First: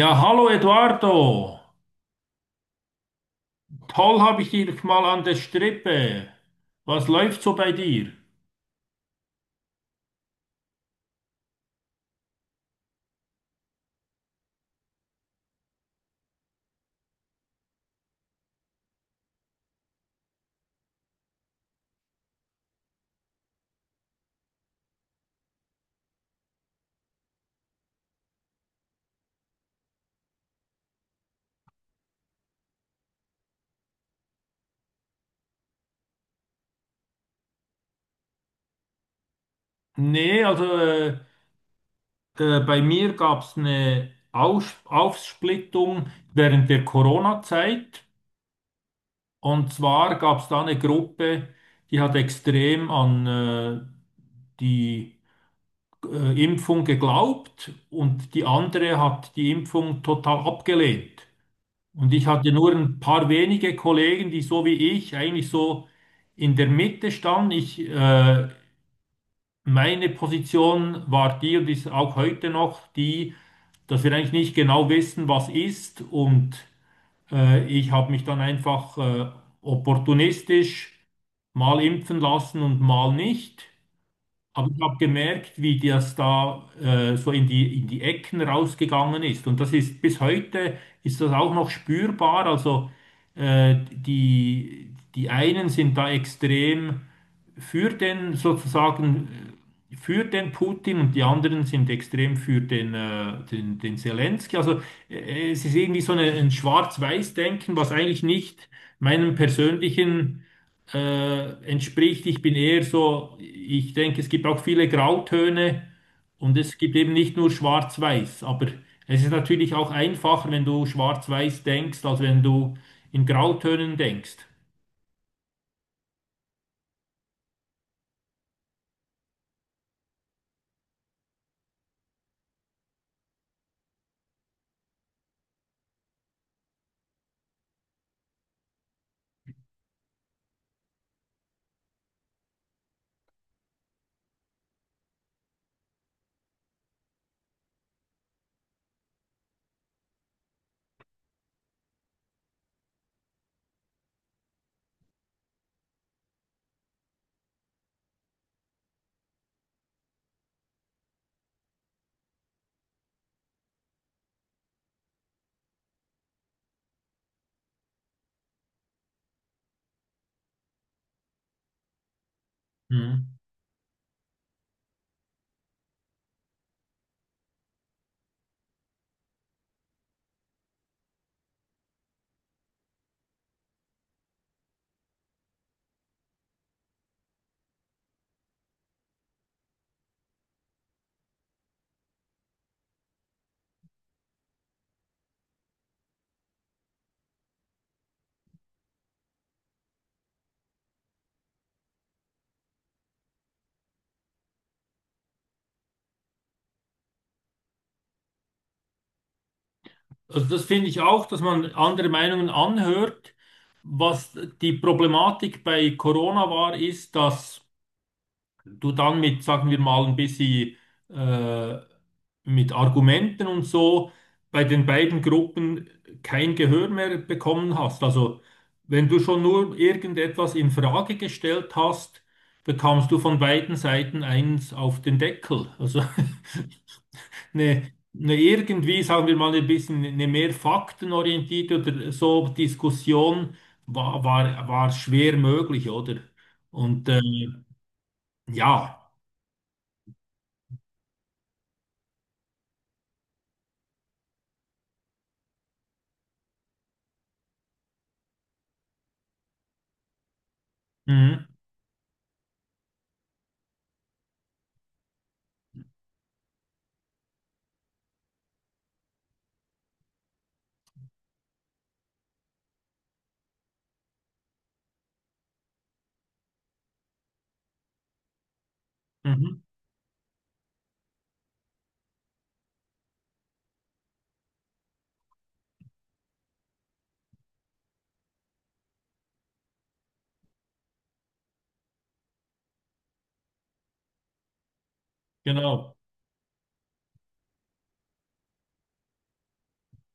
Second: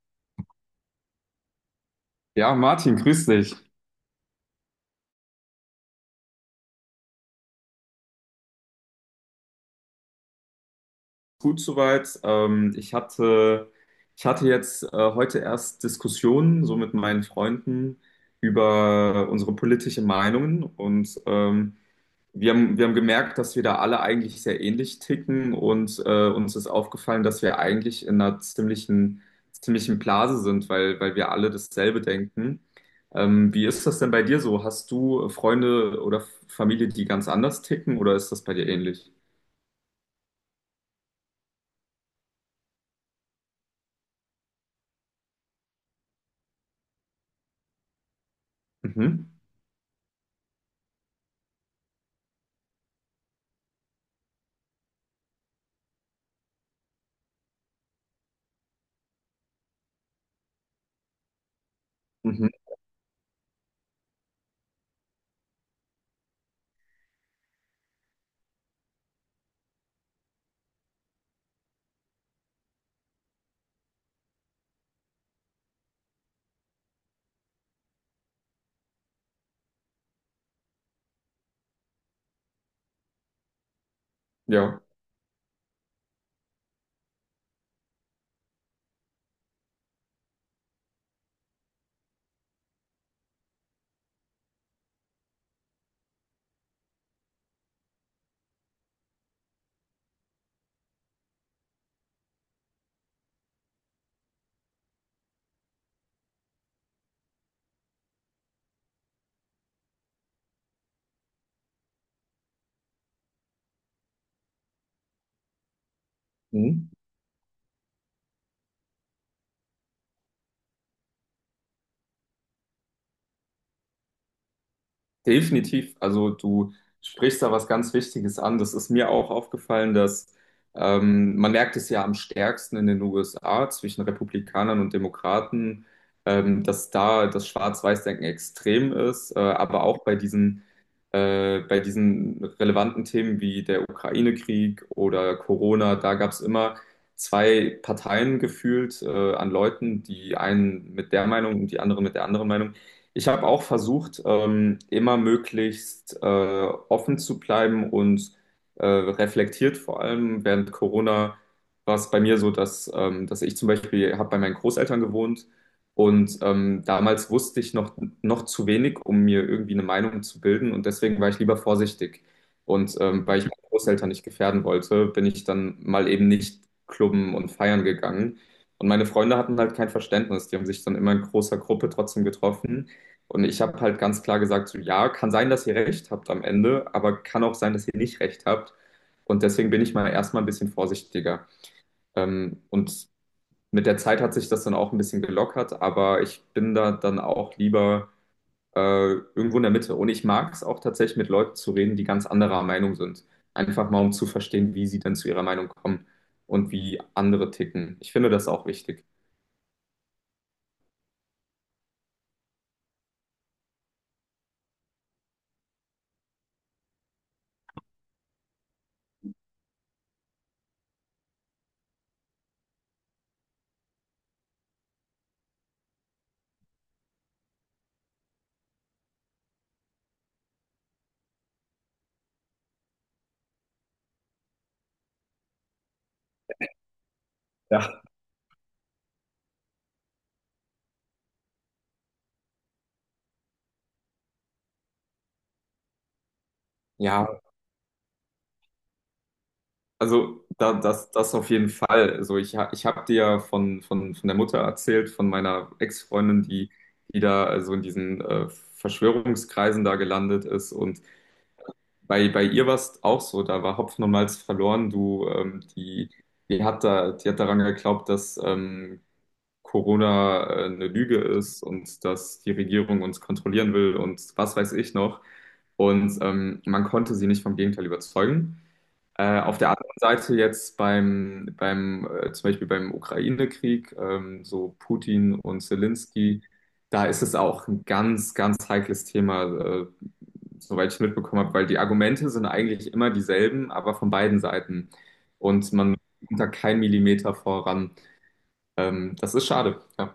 Ja, hallo Eduardo. Ja, Martin, grüß dich. Toll habe ich dich mal an der Strippe. Was läuft so bei dir? Gut soweit. Ich hatte jetzt heute erst Diskussionen so mit meinen Freunden über unsere politischen Meinungen und wir haben gemerkt, dass wir da alle eigentlich sehr ähnlich ticken und uns ist aufgefallen, dass wir eigentlich in einer ziemlichen Blase sind, weil wir alle dasselbe denken. Wie ist das denn bei dir so? Hast du Freunde oder Familie, die ganz anders ticken oder ist das bei dir ähnlich? Nee, also da, bei mir gab es eine Aus Aufsplittung während der Corona-Zeit. Mhm. Und zwar gab es da eine Gruppe, die hat extrem an die Impfung geglaubt und die andere hat die Impfung total abgelehnt. Und ich Mhm. hatte nur ein paar wenige Kollegen, die so wie ich eigentlich so in der Mitte standen. Ich, meine Position war die und ist auch heute noch die, dass wir eigentlich nicht genau wissen, was ist. Und ich habe mich dann einfach opportunistisch mal impfen lassen und mal nicht. Aber Ja, ich habe gemerkt, wie das da so in die Ecken rausgegangen ist. Und das ist bis heute ist das auch noch spürbar. Also die, die einen sind da extrem für den sozusagen. äh, für den Putin und die anderen sind extrem für den, den Zelensky. Also es ist irgendwie so eine, ein Schwarz-Weiß-Denken, was eigentlich nicht meinem persönlichen entspricht. Ich bin eher so, ich denke, es gibt auch viele Grautöne und es mhm. gibt eben nicht nur Schwarz-Weiß. Aber es ist natürlich auch einfacher, wenn du Schwarz-Weiß denkst, als wenn du in Grautönen denkst. Definitiv. Also du sprichst da was ganz Wichtiges an. Das ist mir auch aufgefallen, dass man merkt es ja am stärksten in den USA zwischen Republikanern und Demokraten, dass da das Schwarz-Weiß-Denken extrem ist, aber auch bei bei diesen relevanten Themen wie der Ukraine-Krieg oder Corona. Da gab es immer zwei Parteien gefühlt an Leuten, die einen mit der Meinung und die anderen mit der anderen Meinung. Ich habe auch versucht, immer möglichst offen zu bleiben und reflektiert. Vor allem während Corona war es bei mir so, dass dass ich zum Beispiel habe bei meinen Großeltern gewohnt und damals wusste ich noch zu wenig, um mir irgendwie eine Meinung zu bilden, und deswegen war ich lieber vorsichtig. Und Mhm. weil ich meine Großeltern nicht gefährden wollte, bin ich dann mal eben nicht klubben und feiern gegangen. Und meine Freunde hatten halt kein Verständnis. Die haben sich dann immer in großer Gruppe trotzdem getroffen. Und ich habe halt ganz klar gesagt, so ja, kann sein, dass ihr recht habt am Ende, aber kann auch sein, dass ihr nicht recht habt. Und deswegen bin ich mal erstmal ein bisschen vorsichtiger. Und mit der Zeit hat sich das dann auch ein bisschen gelockert, aber ich bin da dann auch lieber äh, irgendwo in der Mitte. Und ich mag es auch tatsächlich mit Leuten zu reden, die ganz anderer Meinung sind. Einfach mal, um zu verstehen, wie sie dann zu ihrer Meinung kommen und wie andere ticken. Ich finde das auch wichtig. Also das finde ich auch, dass man andere Meinungen anhört. Was die Problematik bei Corona war, ist, dass du dann mit, sagen wir mal, ein bisschen äh, mit Argumenten und so bei den beiden Gruppen kein Gehör mehr bekommen hast. Also wenn du schon nur irgendetwas in Frage gestellt hast, bekommst du von beiden Seiten eins auf den Deckel. Also eine, eine irgendwie, sagen wir mal, ein bisschen eine mehr faktenorientierte oder so Diskussion war schwer möglich, oder? Und Ja, ja. also das auf jeden Fall. Also ich habe dir ja von der Mutter erzählt, von meiner Ex-Freundin, die da also in diesen Verschwörungskreisen da gelandet ist. Und Mhm, bei ihr war es auch so, da war Hopfen und Malz verloren. Du, die hat daran geglaubt, dass Corona eine Lüge ist und dass die Regierung uns kontrollieren will und was weiß ich noch. Und man konnte sie nicht vom Gegenteil überzeugen. Auf mhm, der anderen Seite jetzt beim zum Beispiel beim Ukraine-Krieg, so Putin und Zelensky, da ist es auch ein ganz heikles Thema, äh, soweit ich mitbekommen habe, weil die Argumente sind eigentlich immer dieselben, aber von beiden Seiten. Und genau. man kommt da keinen Millimeter voran. Das ist schade. Ja,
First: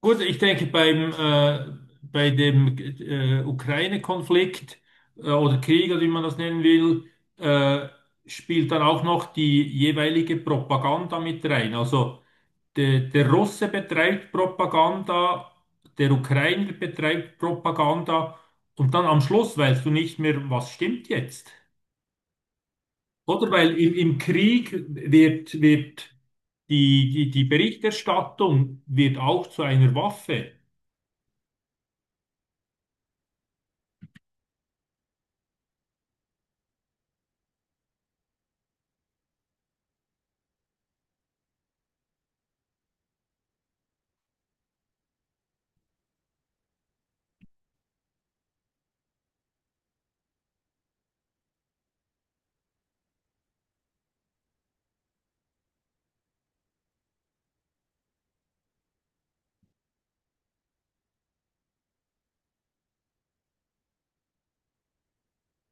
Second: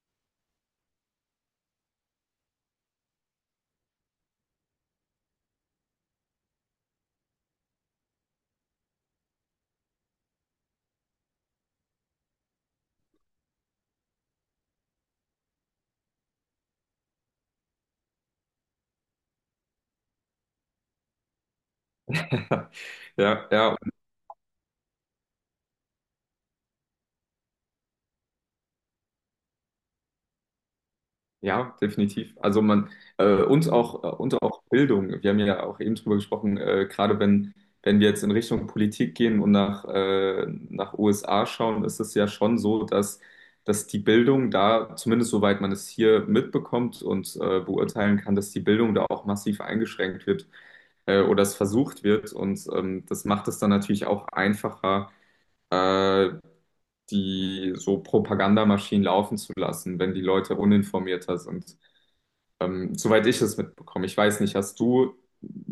Gut, ich denke, beim, bei dem Ukraine-Konflikt oder Krieg, oder wie man das nennen will, äh, spielt dann auch noch die jeweilige Propaganda mit rein. Also der, der Russe betreibt Propaganda, der Ukrainer betreibt Propaganda und dann am Schluss weißt du nicht mehr, was stimmt jetzt. Oder ja. weil im, im Krieg wird die, die Berichterstattung wird auch zu einer Waffe. Ja, definitiv. Also man uns auch und auch Bildung. Wir haben ja auch eben drüber gesprochen, gerade wenn wir jetzt in Richtung Politik gehen und nach nach USA schauen, ist es ja schon so, dass die Bildung da, zumindest soweit man es hier mitbekommt und beurteilen kann, dass die Bildung da auch massiv eingeschränkt wird, oder es versucht wird, und das macht es dann natürlich auch einfacher, äh, die so Propagandamaschinen laufen zu lassen, wenn die Leute uninformierter sind. Soweit ich es mitbekomme. Ich weiß nicht, hast du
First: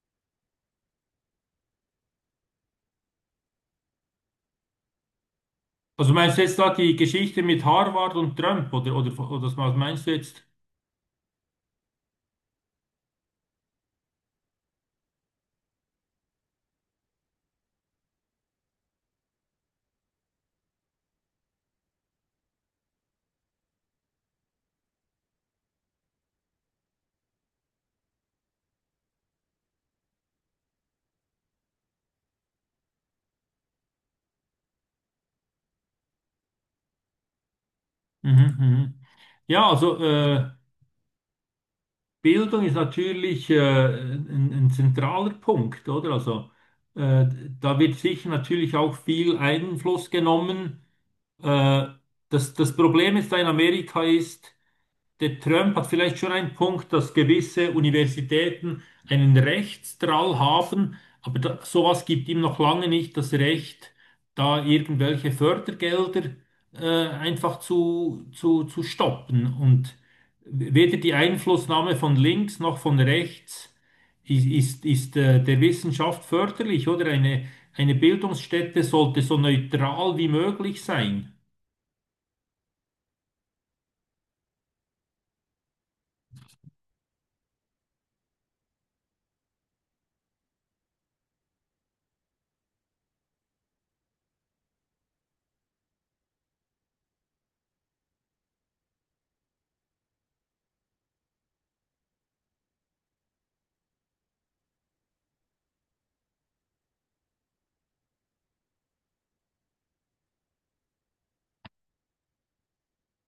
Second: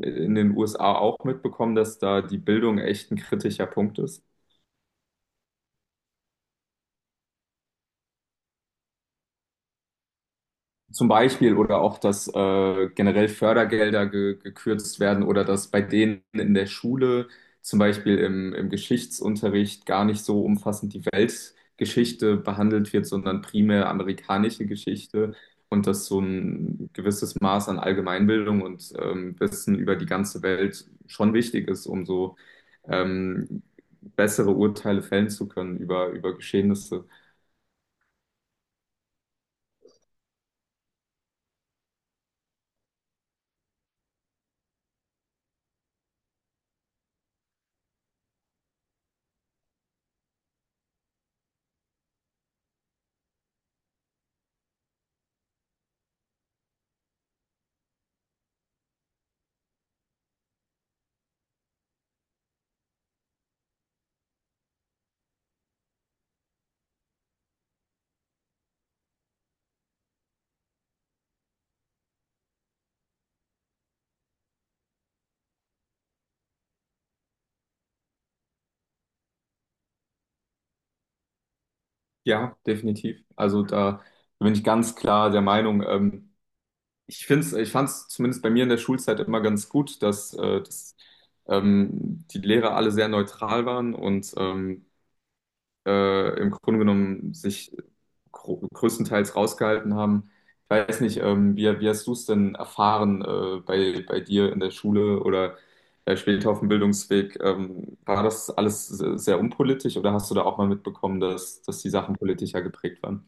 in den USA auch mitbekommen, dass da die Bildung echt ein kritischer Punkt ist? Also meinst du jetzt da die Geschichte mit Harvard und Trump oder, oder was meinst du jetzt? Zum Beispiel, oder auch, dass generell Fördergelder ge gekürzt werden, oder dass bei denen in der Schule, zum Beispiel im Geschichtsunterricht, gar nicht so umfassend die Weltgeschichte behandelt wird, sondern primär amerikanische Geschichte, und dass so ein gewisses Maß an Allgemeinbildung und Wissen über die ganze Welt schon wichtig ist, um so ähm, bessere Urteile fällen zu können über, über Geschehnisse. Mhm, mhm. Ja, also Bildung ist natürlich ein zentraler Punkt, oder? Also äh, da wird sicher natürlich auch viel Einfluss genommen. Äh, Das, das Problem ist da in Amerika ist, der Trump hat vielleicht schon einen Punkt, dass gewisse Universitäten einen Rechtsdrall haben, aber da, sowas gibt ihm noch lange nicht das Recht, da irgendwelche Fördergelder einfach zu, zu stoppen. Und weder die Einflussnahme von links noch von rechts ist der Wissenschaft förderlich, oder? Eine Bildungsstätte sollte so neutral wie möglich sein. Ja, definitiv. Also da bin ich ganz klar der Meinung. Ich find's, ich fand es zumindest bei mir in der Schulzeit immer ganz gut, dass die Lehrer alle sehr neutral waren und im Grunde genommen sich größtenteils rausgehalten haben. Ich weiß nicht, wie hast du es denn erfahren bei dir in der Schule oder später auf dem Bildungsweg? War das alles sehr unpolitisch, oder hast du da auch mal mitbekommen, dass die Sachen politischer geprägt waren?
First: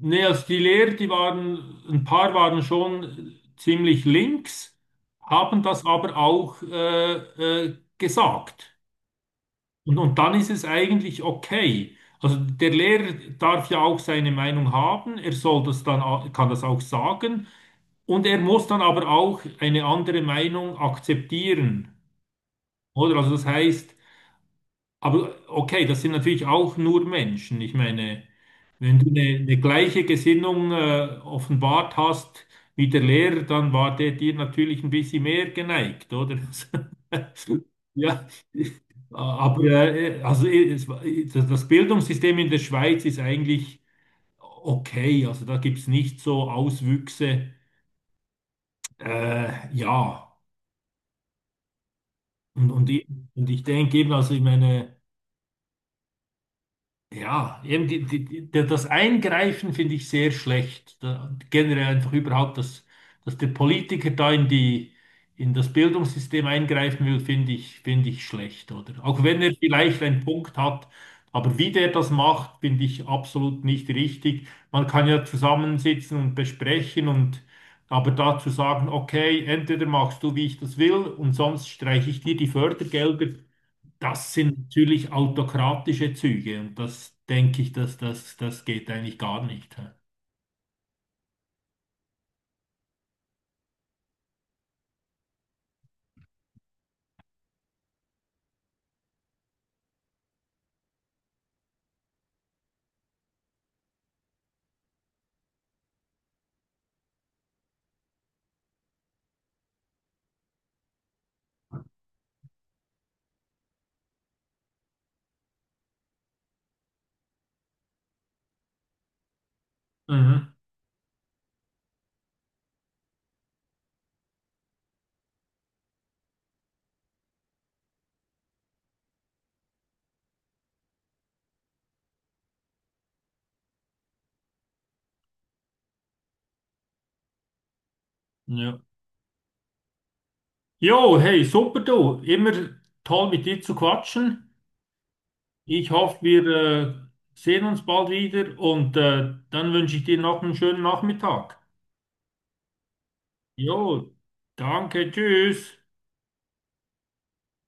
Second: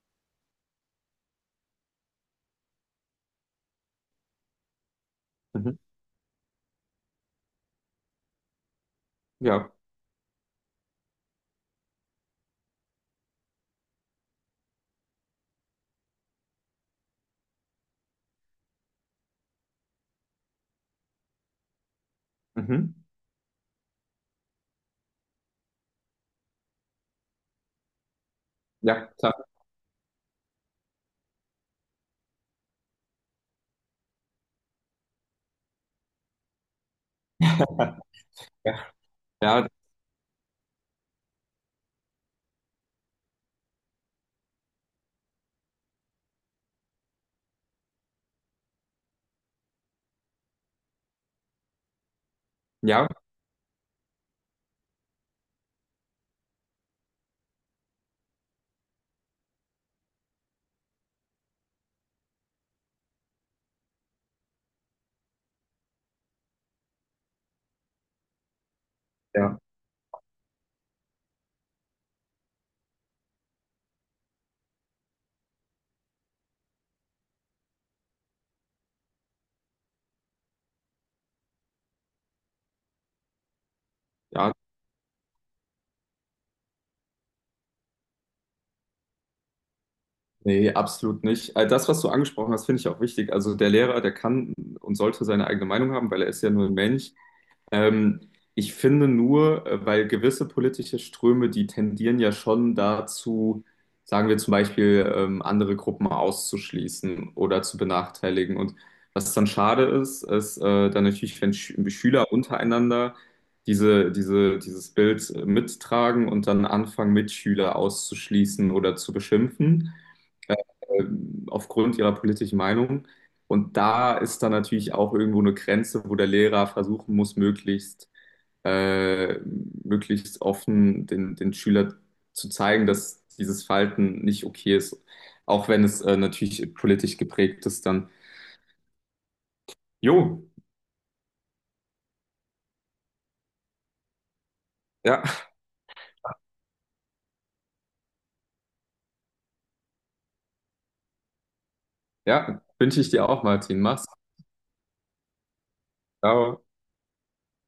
Nee, also die Lehrer, die waren, ein paar waren schon ziemlich links, haben Mhm. das aber auch gesagt. Ja. Und dann ist es eigentlich okay. Also der Lehrer darf ja auch seine Meinung haben, er soll das dann, au- kann das auch sagen und er muss dann aber auch eine andere Meinung akzeptieren. Mhm. Oder also das heißt, aber okay, das sind natürlich auch nur Menschen. Ich meine, wenn Ja, du klar. Eine gleiche Gesinnung offenbart hast wie der Lehrer, dann war der dir natürlich ein bisschen mehr geneigt, oder? Ja, Ja, ja, aber es, war- das das Bildungssystem in der Schweiz ist eigentlich okay. Also da gibt es nicht so Auswüchse. Ja, und, und, ich, ja, und ich denke eben, also ich meine. Ja, eben das Eingreifen finde ich sehr schlecht. Da, generell einfach überhaupt, dass, dass der Politiker da in die, in das Bildungssystem eingreifen will, finde ich schlecht, oder? Auch wenn er ja, vielleicht einen Punkt hat, aber wie der das macht, finde ich absolut nicht richtig. Man kann ja zusammensitzen und besprechen und aber dazu sagen, okay, entweder machst du, wie ich das will, und sonst streiche ich dir die Fördergelder. Das ja, sind natürlich autokratische Züge und das denke ich, dass das geht eigentlich gar nicht. Hä? nee, absolut nicht. Das, was du angesprochen hast, finde ich auch wichtig. Also der Lehrer, der kann und sollte seine eigene Meinung haben, weil er ist ja nur ein Mensch. Ähm, ich finde nur, weil gewisse politische Ströme, die tendieren ja schon dazu, sagen wir zum Beispiel, andere Gruppen auszuschließen oder zu benachteiligen. Und was dann schade ist, ist dann natürlich, wenn Schüler untereinander dieses Bild mittragen und dann anfangen, Mitschüler auszuschließen oder zu beschimpfen, äh, Mhm. äh, aufgrund ihrer politischen Meinung. Und da ist dann natürlich auch irgendwo eine Grenze, wo der Lehrer versuchen muss, möglichst offen den, den Schüler zu zeigen, dass dieses Verhalten nicht okay ist. Auch wenn es natürlich politisch geprägt ist, dann. Ja. Jo, Jo, hey, super du. Immer toll mit dir zu quatschen. ja, Ich hoffe, wir sehen uns bald wieder und dann wünsche ich dir noch einen schönen Nachmittag. ja, wünsche ich dir auch, Jo, Martin. Mach's gut. danke, tschüss. Ciao.